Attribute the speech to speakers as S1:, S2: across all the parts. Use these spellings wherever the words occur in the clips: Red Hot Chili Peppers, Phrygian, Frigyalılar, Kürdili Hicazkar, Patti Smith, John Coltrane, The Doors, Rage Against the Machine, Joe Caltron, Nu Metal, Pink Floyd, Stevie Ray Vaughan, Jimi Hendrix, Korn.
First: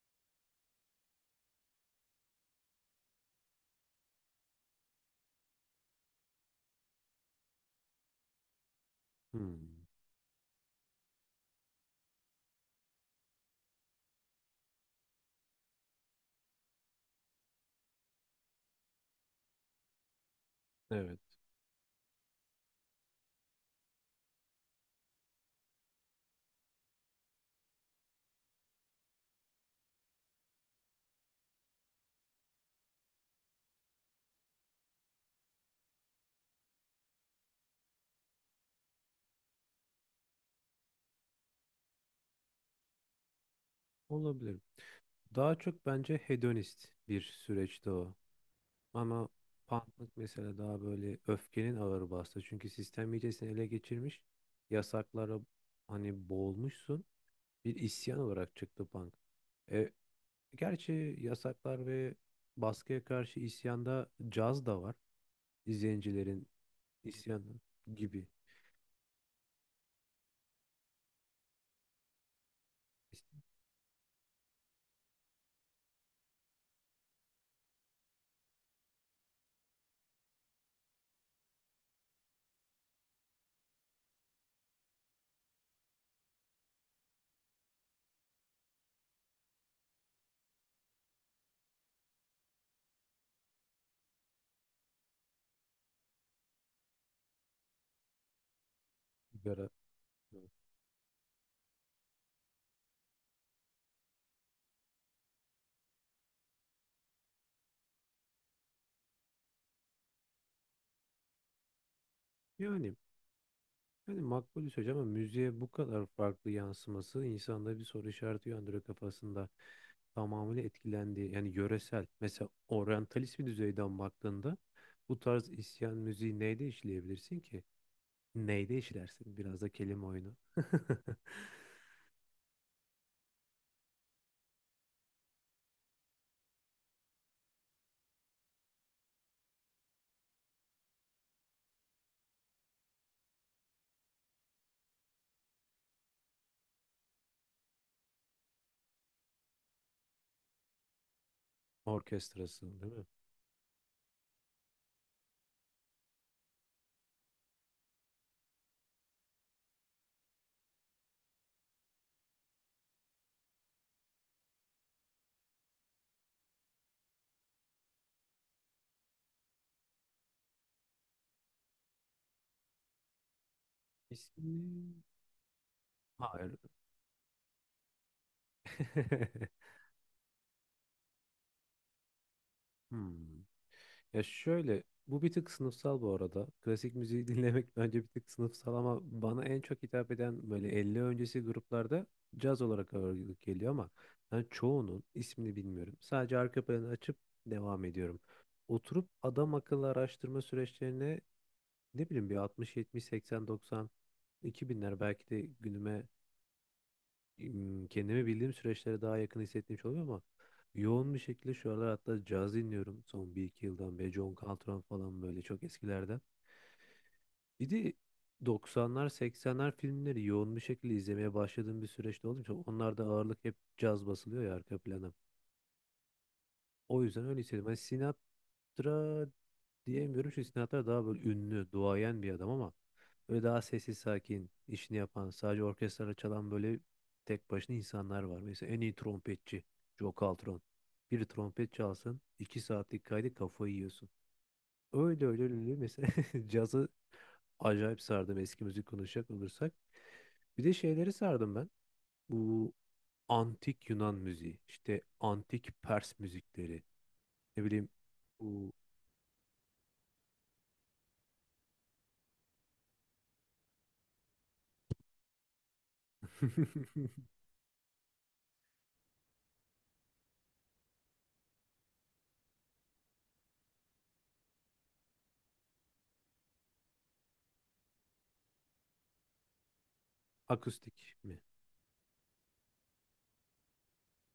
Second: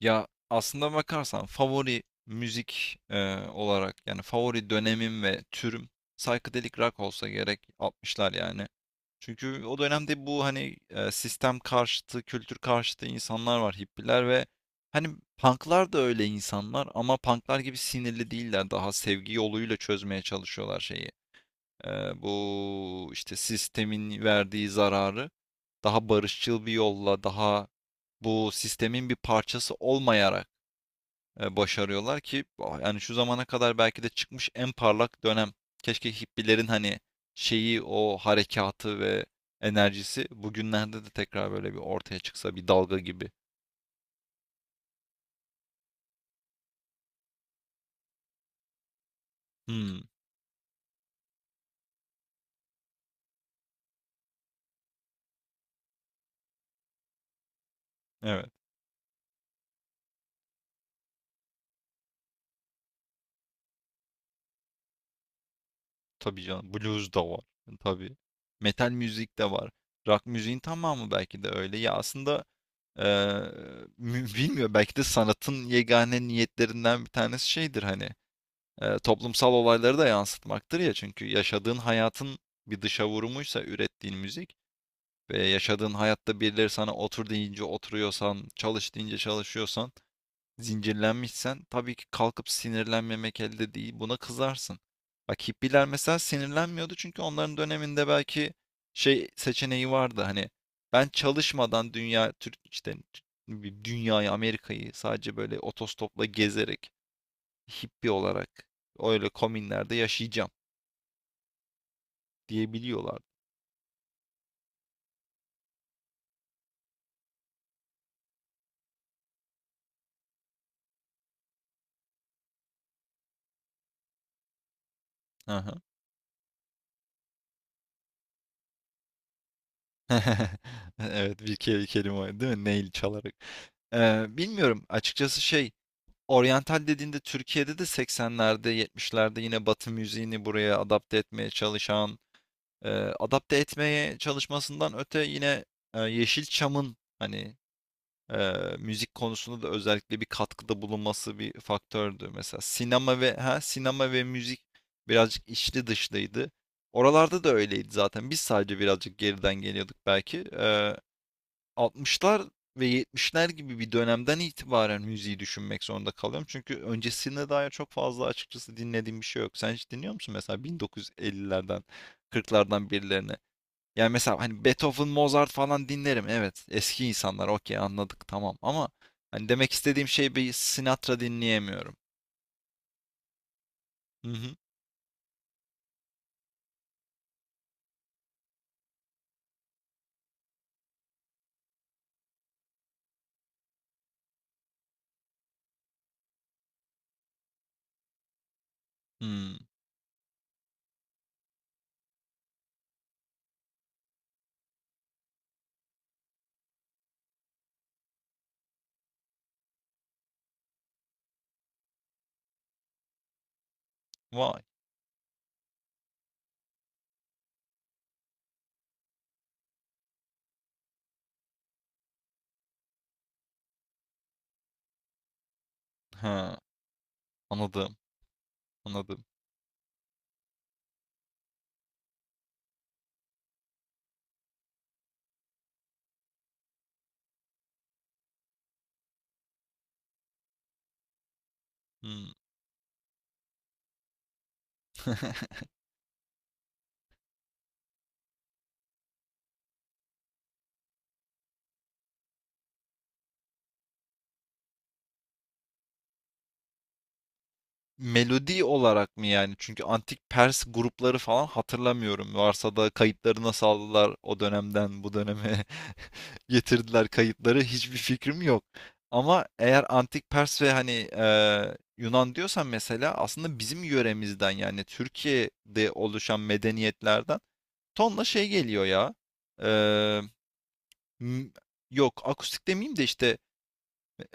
S1: Ya aslında bakarsan favori müzik olarak yani favori dönemim ve türüm psychedelic rock olsa gerek 60'lar yani. Çünkü
S2: Hmm,
S1: o dönemde bu hani sistem karşıtı, kültür karşıtı insanlar var, hippiler ve hani punklar da öyle insanlar ama punklar gibi sinirli değiller. Daha sevgi yoluyla çözmeye çalışıyorlar şeyi.
S2: evet.
S1: E, Bu işte sistemin verdiği zararı daha barışçıl bir yolla, daha bu sistemin bir parçası olmayarak başarıyorlar ki ah, yani şu zamana kadar belki de çıkmış en parlak dönem. Keşke hippilerin hani şeyi o harekatı ve enerjisi bugünlerde de tekrar böyle bir ortaya çıksa bir dalga gibi.
S2: Olabilir. Daha çok bence hedonist bir süreçti o. Ama
S1: Hmm,
S2: punklık mesela daha böyle öfkenin ağır bastı. Çünkü sistem iyice ele geçirmiş. Yasaklara hani boğulmuşsun. Bir isyan
S1: evet,
S2: olarak çıktı punk. E, Gerçi yasaklar ve baskıya karşı isyanda caz da var.
S1: tabii
S2: İzleyicilerin
S1: canım, blues da var,
S2: isyanı
S1: tabii.
S2: gibi.
S1: Metal müzik de var. Rock müziğin tamamı belki de öyle. Ya aslında
S2: İs-
S1: eee, bilmiyorum, belki de sanatın yegane niyetlerinden bir tanesi şeydir hani toplumsal olayları da yansıtmaktır ya. Çünkü yaşadığın hayatın bir dışa vurumuysa ürettiğin müzik ve yaşadığın hayatta birileri sana otur deyince oturuyorsan, çalış deyince çalışıyorsan, zincirlenmişsen tabii ki kalkıp sinirlenmemek elde değil. Buna kızarsın. Bak hippiler mesela sinirlenmiyordu çünkü onların döneminde belki şey
S2: Sigara.
S1: seçeneği vardı
S2: Evet.
S1: hani ben çalışmadan dünya Türk işte bir dünyayı Amerika'yı sadece böyle otostopla gezerek hippi olarak öyle komünlerde yaşayacağım
S2: Yani
S1: diyebiliyorlardı.
S2: Yani, makbul bir söz ama müziğe bu kadar farklı yansıması insanda bir soru işareti uyandırıyor kafasında. Tamamıyla etkilendiği yani yöresel mesela oryantalist bir düzeyden baktığında bu tarz
S1: Aha.
S2: isyan müziği neyde işleyebilirsin ki? Neyde işlersin? Biraz da kelime oyunu.
S1: Evet, bir kelime o, değil mi? Nail çalarak. Bilmiyorum açıkçası, şey, oryantal dediğinde Türkiye'de de 80'lerde 70'lerde yine Batı müziğini buraya adapte etmeye çalışan, e, adapte etmeye çalışmasından öte yine Yeşilçam'ın hani müzik konusunda da özellikle bir katkıda bulunması bir faktördü. Mesela
S2: Orkestrası değil mi?
S1: sinema ve sinema ve müzik birazcık içli dışlıydı. Oralarda da öyleydi zaten. Biz sadece birazcık geriden geliyorduk belki. 60'lar ve yetmişler gibi bir dönemden itibaren müziği düşünmek zorunda kalıyorum. Çünkü öncesine dair çok fazla açıkçası dinlediğim bir şey yok. Sen hiç dinliyor musun mesela 1950'lerden, 40'lardan birilerini? Yani mesela hani
S2: İsmi...
S1: Beethoven, Mozart falan dinlerim.
S2: Hayır.
S1: Evet, eski insanlar, okey, anladık tamam ama hani demek istediğim şey, bir Sinatra dinleyemiyorum.
S2: Hmm. Ya
S1: Hı hı.
S2: şöyle, bu bir tık sınıfsal bu arada. Klasik müziği dinlemek bence bir tık sınıfsal ama bana en çok hitap eden böyle 50 öncesi gruplarda caz olarak ağırlık geliyor ama ben çoğunun ismini bilmiyorum. Sadece arka planı açıp devam ediyorum. Oturup adam
S1: Hmm.
S2: akıllı araştırma süreçlerine ne bileyim bir 60, 70, 80, 90, 2000'ler belki de günüme kendimi bildiğim süreçlere daha yakın hissettiğim şey oluyor ama yoğun bir şekilde şu aralar hatta caz dinliyorum son bir iki yıldan beri John
S1: Vay.
S2: Coltrane falan böyle çok eskilerden. Bir de 90'lar 80'ler filmleri yoğun bir şekilde izlemeye başladığım bir süreçte olduğum için onlarda ağırlık hep caz basılıyor ya arka plana.
S1: Ha,
S2: O yüzden öyle hissediyorum. Yani
S1: anladım. Anladım.
S2: Sinatra diyemiyorum çünkü Sinatra daha böyle ünlü, duayen bir adam ama böyle daha sessiz sakin, işini yapan, sadece orkestrayla çalan böyle tek başına insanlar var. Mesela en iyi trompetçi Joe Caltron. Bir trompet çalsın,
S1: Hmm.
S2: 2 saatlik kaydı kafayı yiyorsun. Öyle öyle öyle öyle, mesela cazı acayip sardım eski müzik konuşacak olursak. Bir de şeyleri sardım ben. Bu antik Yunan müziği, işte antik Pers müzikleri, ne bileyim
S1: Melodi
S2: bu
S1: olarak mı yani? Çünkü antik Pers grupları falan hatırlamıyorum. Varsa da kayıtları nasıl aldılar o dönemden bu döneme getirdiler, kayıtları hiçbir fikrim yok. Ama eğer antik Pers ve hani Yunan diyorsan, mesela aslında bizim yöremizden, yani Türkiye'de oluşan medeniyetlerden tonla şey geliyor ya. E,
S2: akustik mi?
S1: m- Yok, akustik demeyeyim de işte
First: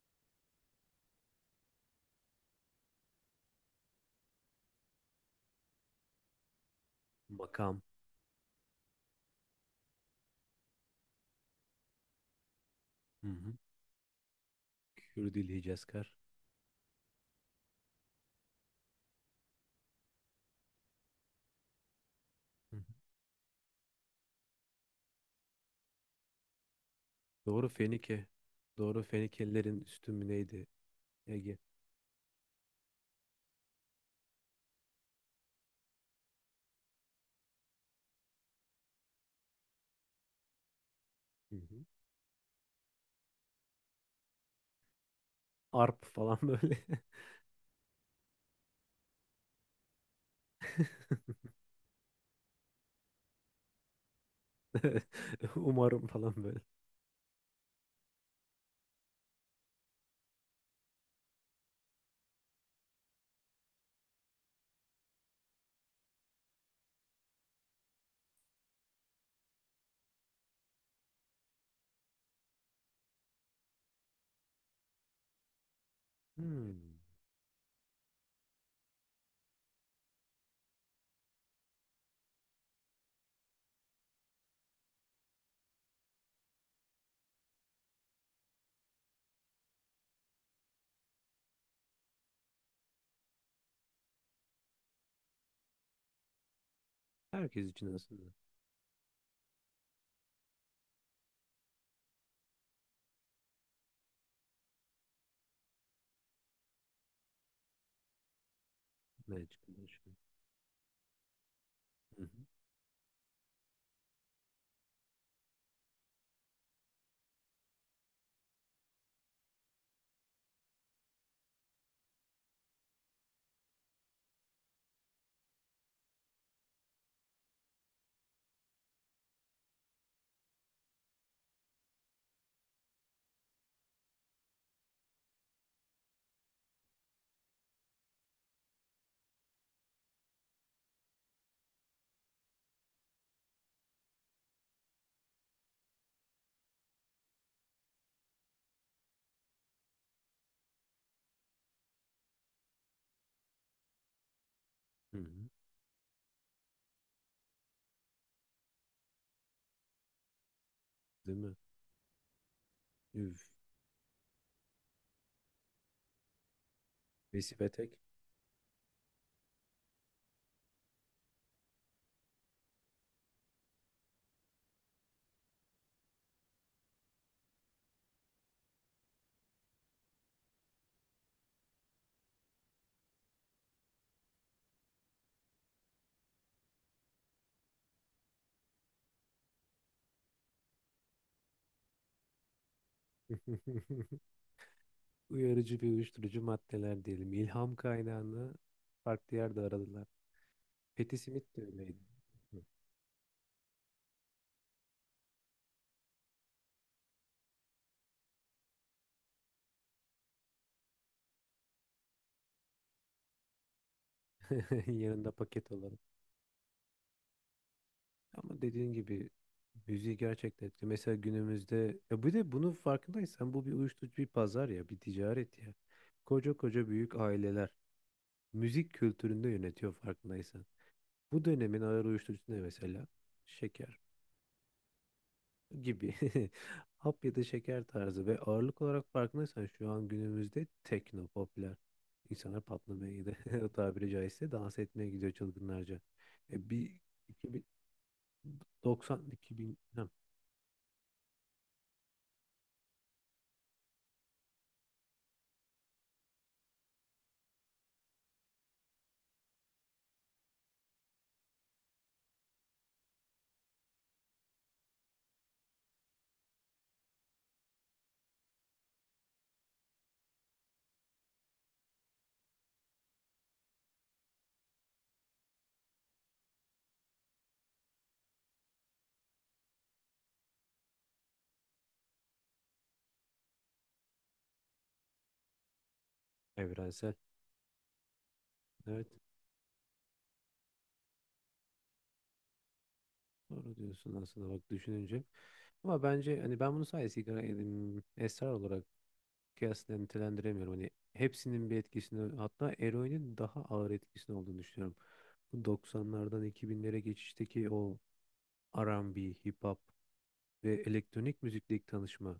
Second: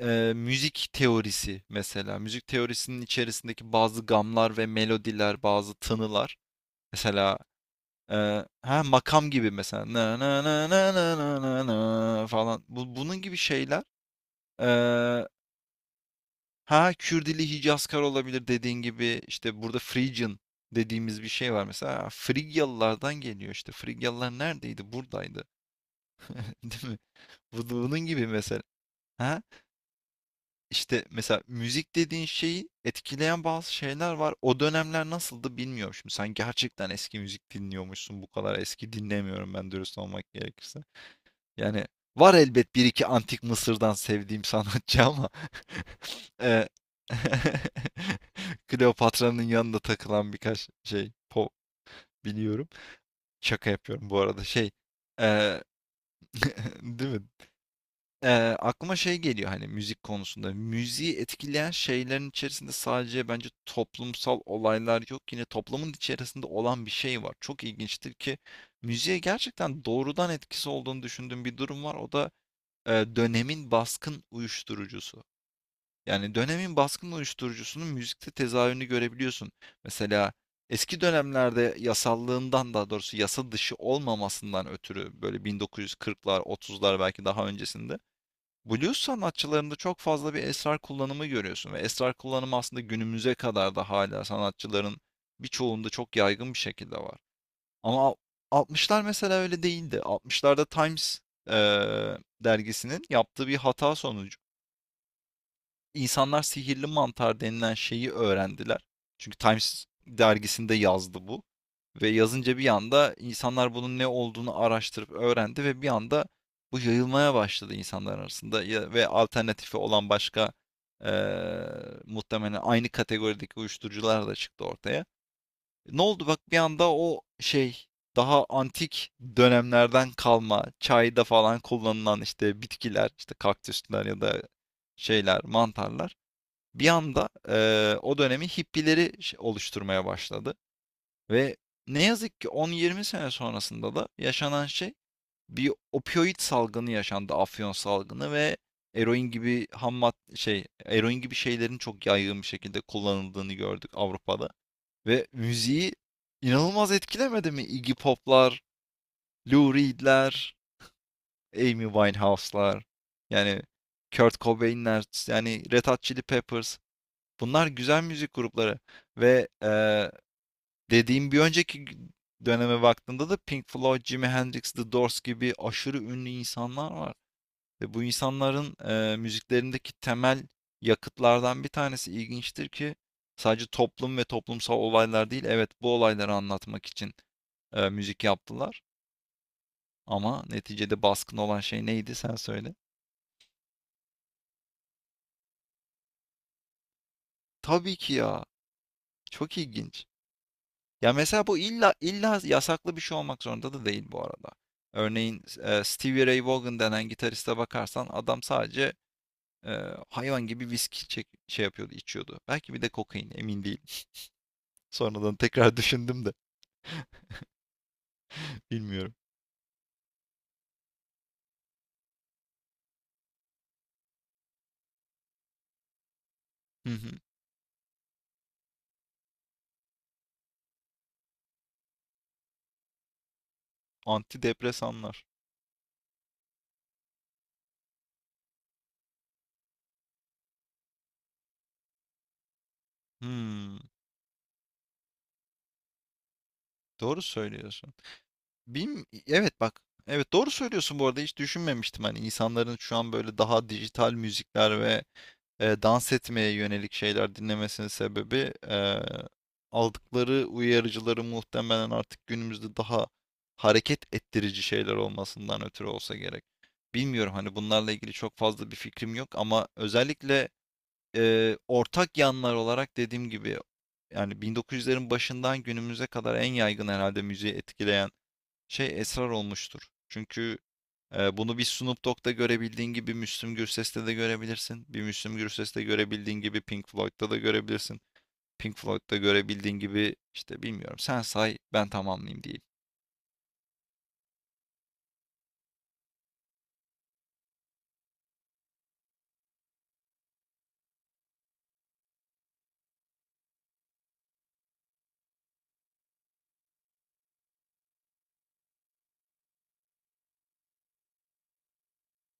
S1: Müzik teorisi mesela. Müzik teorisinin içerisindeki bazı gamlar ve melodiler, bazı tınılar. Mesela
S2: Makam.
S1: ha, makam gibi mesela, na na na na na na na na falan. Bu, bunun
S2: Hı
S1: gibi
S2: hı.
S1: şeyler. eee,
S2: Kürdili Hicazkar.
S1: ha Kürdili Hicazkar olabilir dediğin gibi. İşte burada Phrygian dediğimiz bir şey var mesela.
S2: Hı hı.
S1: Frigyalılardan geliyor işte. Frigyalılar neredeydi? Buradaydı. Değil mi?
S2: Doğru
S1: Bunun
S2: Fenike.
S1: gibi mesela.
S2: Doğru
S1: ha
S2: Fenikelilerin üstün mü neydi?
S1: İşte mesela
S2: Ege.
S1: müzik dediğin şeyi etkileyen bazı şeyler var. O dönemler nasıldı bilmiyorum şimdi. Sen gerçekten eski müzik dinliyormuşsun. Bu kadar eski dinlemiyorum ben, dürüst olmak gerekirse.
S2: Hı hı.
S1: Yani var elbet bir iki antik Mısır'dan sevdiğim sanatçı ama
S2: Arp falan
S1: e,
S2: böyle.
S1: Kleopatra'nın yanında takılan birkaç şey pop biliyorum. Şaka yapıyorum bu arada. Şey, e,
S2: Umarım falan böyle.
S1: değil mi? Ee, Aklıma şey geliyor hani müzik konusunda. Müziği etkileyen şeylerin içerisinde sadece bence toplumsal olaylar yok. Yine toplumun içerisinde olan bir şey var. Çok ilginçtir ki müziğe gerçekten doğrudan etkisi olduğunu düşündüğüm bir durum var. O da dönemin baskın uyuşturucusu. Yani
S2: Hmm.
S1: dönemin baskın uyuşturucusunun müzikte tezahürünü görebiliyorsun. Mesela eski dönemlerde yasallığından, daha doğrusu yasa dışı olmamasından ötürü, böyle 1940'lar, 30'lar, belki daha öncesinde Blues sanatçılarında çok fazla bir esrar kullanımı görüyorsun ve esrar kullanımı aslında günümüze kadar da hala sanatçıların birçoğunda çok yaygın bir şekilde var.
S2: Herkes için
S1: Ama al-
S2: aslında.
S1: 60'lar mesela öyle değildi. 60'larda Times dergisinin yaptığı bir hata sonucu İnsanlar sihirli mantar denilen şeyi öğrendiler. Çünkü
S2: Ne
S1: Times
S2: çıkıyor? Şu an?
S1: dergisinde yazdı bu. Ve
S2: Hı hı.
S1: yazınca bir anda insanlar bunun ne olduğunu araştırıp öğrendi ve bir anda bu yayılmaya başladı insanlar arasında. Ve alternatifi olan başka eee, muhtemelen aynı kategorideki uyuşturucular da çıktı ortaya. Ne oldu bak, bir anda o şey, daha antik dönemlerden kalma çayda falan kullanılan işte bitkiler, işte kaktüsler ya da şeyler, mantarlar, bir anda o dönemi hippileri oluşturmaya başladı. Ve ne yazık ki 10-20 sene sonrasında da yaşanan şey, bir opioid salgını yaşandı. Afyon salgını ve eroin gibi ham mad- şey eroin gibi şeylerin çok yaygın bir şekilde kullanıldığını gördük Avrupa'da.
S2: Hı
S1: Ve
S2: hı.
S1: müziği inanılmaz etkilemedi mi? Iggy Pop'lar, Lou Reed'ler,
S2: Değil mi?
S1: Amy Winehouse'lar,
S2: Üf.
S1: yani Kurt Cobain'ler, yani Red Hot Chili Peppers. Bunlar
S2: Besibetek.
S1: güzel müzik grupları ve dediğim bir önceki döneme baktığında da Pink Floyd, Jimi Hendrix, The Doors gibi aşırı ünlü insanlar var. Ve bu insanların müziklerindeki temel yakıtlardan bir tanesi, ilginçtir ki, sadece toplum ve toplumsal olaylar değil. Evet, bu olayları anlatmak için müzik yaptılar. Ama neticede baskın olan şey neydi, sen söyle.
S2: Uyarıcı ve uyuşturucu maddeler diyelim. İlham
S1: Tabii ki ya.
S2: kaynağını farklı
S1: Çok
S2: yerde
S1: ilginç.
S2: aradılar.
S1: Ya
S2: Patti
S1: mesela
S2: Smith
S1: bu
S2: de
S1: illa
S2: öyleydi.
S1: illa yasaklı bir şey olmak zorunda da değil bu arada. Örneğin Stevie Ray Vaughan denen gitariste bakarsan, adam sadece e, hayvan gibi viski çek, şey yapıyordu, içiyordu. Belki bir de kokain, emin değilim.
S2: Yanında
S1: Sonradan
S2: paket
S1: tekrar
S2: olarak.
S1: düşündüm de
S2: Ama dediğin
S1: bilmiyorum.
S2: gibi müziği gerçekten etkili. Mesela günümüzde ya bir de bunun farkındaysan bu bir uyuşturucu bir pazar ya bir ticaret ya. Koca koca
S1: Hı hı.
S2: büyük aileler müzik kültüründe yönetiyor farkındaysan. Bu dönemin ağır uyuşturucusu ne mesela? Şeker
S1: Antidepresanlar.
S2: gibi. Hap ya da şeker tarzı ve ağırlık olarak farkındaysan şu an günümüzde tekno popüler. İnsanlar patlamaya gidiyor. O
S1: Hmm,
S2: tabiri caizse dans etmeye gidiyor çılgınlarca. E bir
S1: doğru
S2: 2090
S1: söylüyorsun. Bim, evet,
S2: 2000
S1: bak.
S2: ha,
S1: Evet, doğru söylüyorsun, bu arada hiç düşünmemiştim hani insanların şu an böyle daha dijital müzikler ve dans etmeye yönelik şeyler dinlemesinin sebebi, aldıkları uyarıcıları muhtemelen artık günümüzde daha hareket ettirici şeyler olmasından ötürü olsa gerek. Bilmiyorum hani bunlarla ilgili çok fazla bir fikrim yok ama özellikle ortak yanlar olarak dediğim gibi, yani 1900'lerin başından günümüze kadar en yaygın herhalde müziği etkileyen şey esrar olmuştur. Çünkü bunu bir Snoop Dogg'da görebildiğin gibi Müslüm Gürses'te de görebilirsin. Bir Müslüm Gürses'te görebildiğin gibi Pink
S2: evrensel.
S1: Floyd'da da görebilirsin. Pink
S2: Evet.
S1: Floyd'da görebildiğin gibi işte bilmiyorum. Sen say ben tamamlayayım diyeyim.
S2: Doğru diyorsun aslında bak düşününce. Ama bence hani ben bunu sadece sigara edim, esrar olarak kıyasla nitelendiremiyorum. Hani hepsinin bir etkisini hatta eroinin daha ağır etkisini olduğunu düşünüyorum. Bu 90'lardan 2000'lere geçişteki o R&B, hip hop ve elektronik müzikteki tanışma.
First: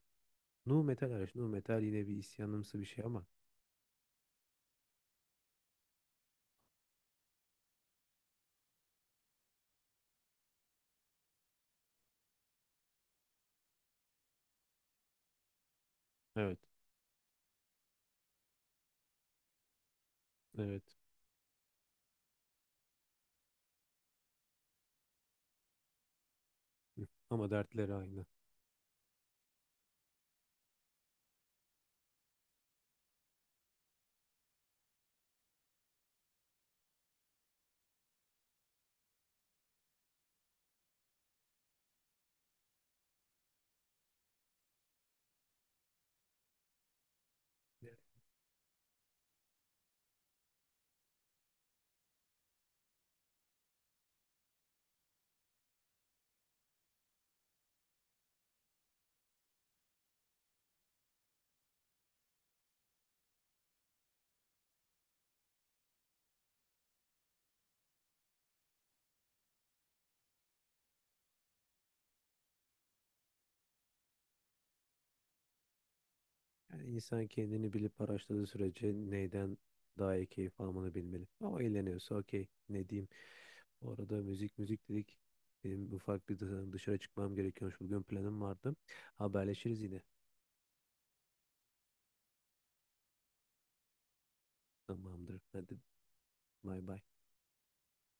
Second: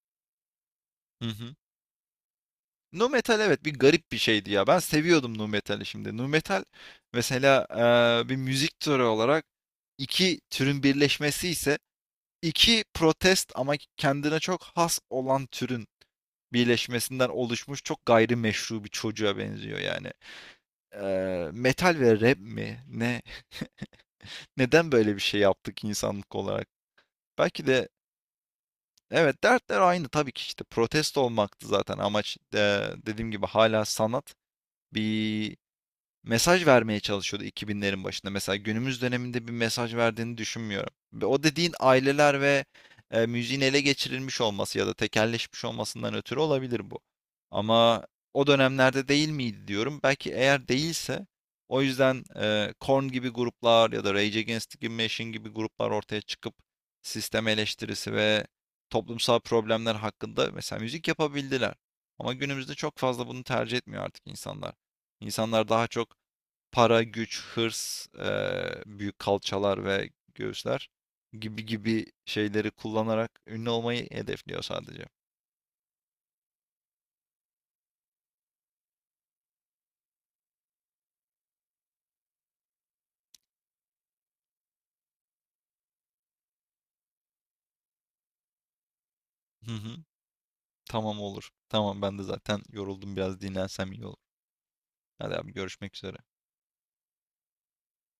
S2: Nu metal
S1: Hı
S2: hariç. Nu
S1: hı.
S2: metal yine bir isyanımsı bir şey
S1: Nu
S2: ama.
S1: Metal, evet, bir garip bir şeydi ya. Ben seviyordum Nu Metal'i şimdi. Nu Metal mesela bir müzik türü olarak iki türün birleşmesi ise, iki protest ama kendine çok has olan türün
S2: Evet.
S1: birleşmesinden oluşmuş çok gayrimeşru bir çocuğa benziyor yani.
S2: Evet.
S1: Metal ve rap mi? Ne? Neden böyle bir şey yaptık insanlık olarak?
S2: Ama
S1: Belki de,
S2: dertleri aynı.
S1: evet, dertler aynı tabii ki, işte protesto olmaktı zaten amaç. Dediğim gibi hala sanat bir mesaj vermeye çalışıyordu 2000'lerin başında. Mesela günümüz döneminde bir mesaj verdiğini düşünmüyorum. Ve o dediğin aileler ve müziğin ele geçirilmiş olması ya da tekelleşmiş olmasından ötürü olabilir bu. Ama o dönemlerde değil miydi diyorum. Belki eğer değilse o yüzden Korn gibi gruplar ya da Rage Against the Machine gibi gruplar ortaya çıkıp sistem eleştirisi ve toplumsal problemler hakkında mesela müzik yapabildiler. Ama günümüzde çok fazla bunu tercih etmiyor artık insanlar. İnsanlar daha çok para, güç, hırs, büyük kalçalar ve göğüsler gibi gibi şeyleri kullanarak ünlü olmayı hedefliyor sadece.
S2: Yani insan kendini bilip araştırdığı sürece neyden daha iyi keyif almanı bilmeli. Ama eğleniyorsa okey ne diyeyim. Bu arada müzik müzik dedik. Benim ufak bir dışarı çıkmam gerekiyormuş. Bugün planım vardı.
S1: Hı
S2: Haberleşiriz yine.
S1: hı. Tamam, olur. Tamam, ben de zaten yoruldum, biraz dinlensem iyi olur. Hadi
S2: Tamamdır.
S1: abi,
S2: Hadi
S1: görüşmek üzere.
S2: bay bay.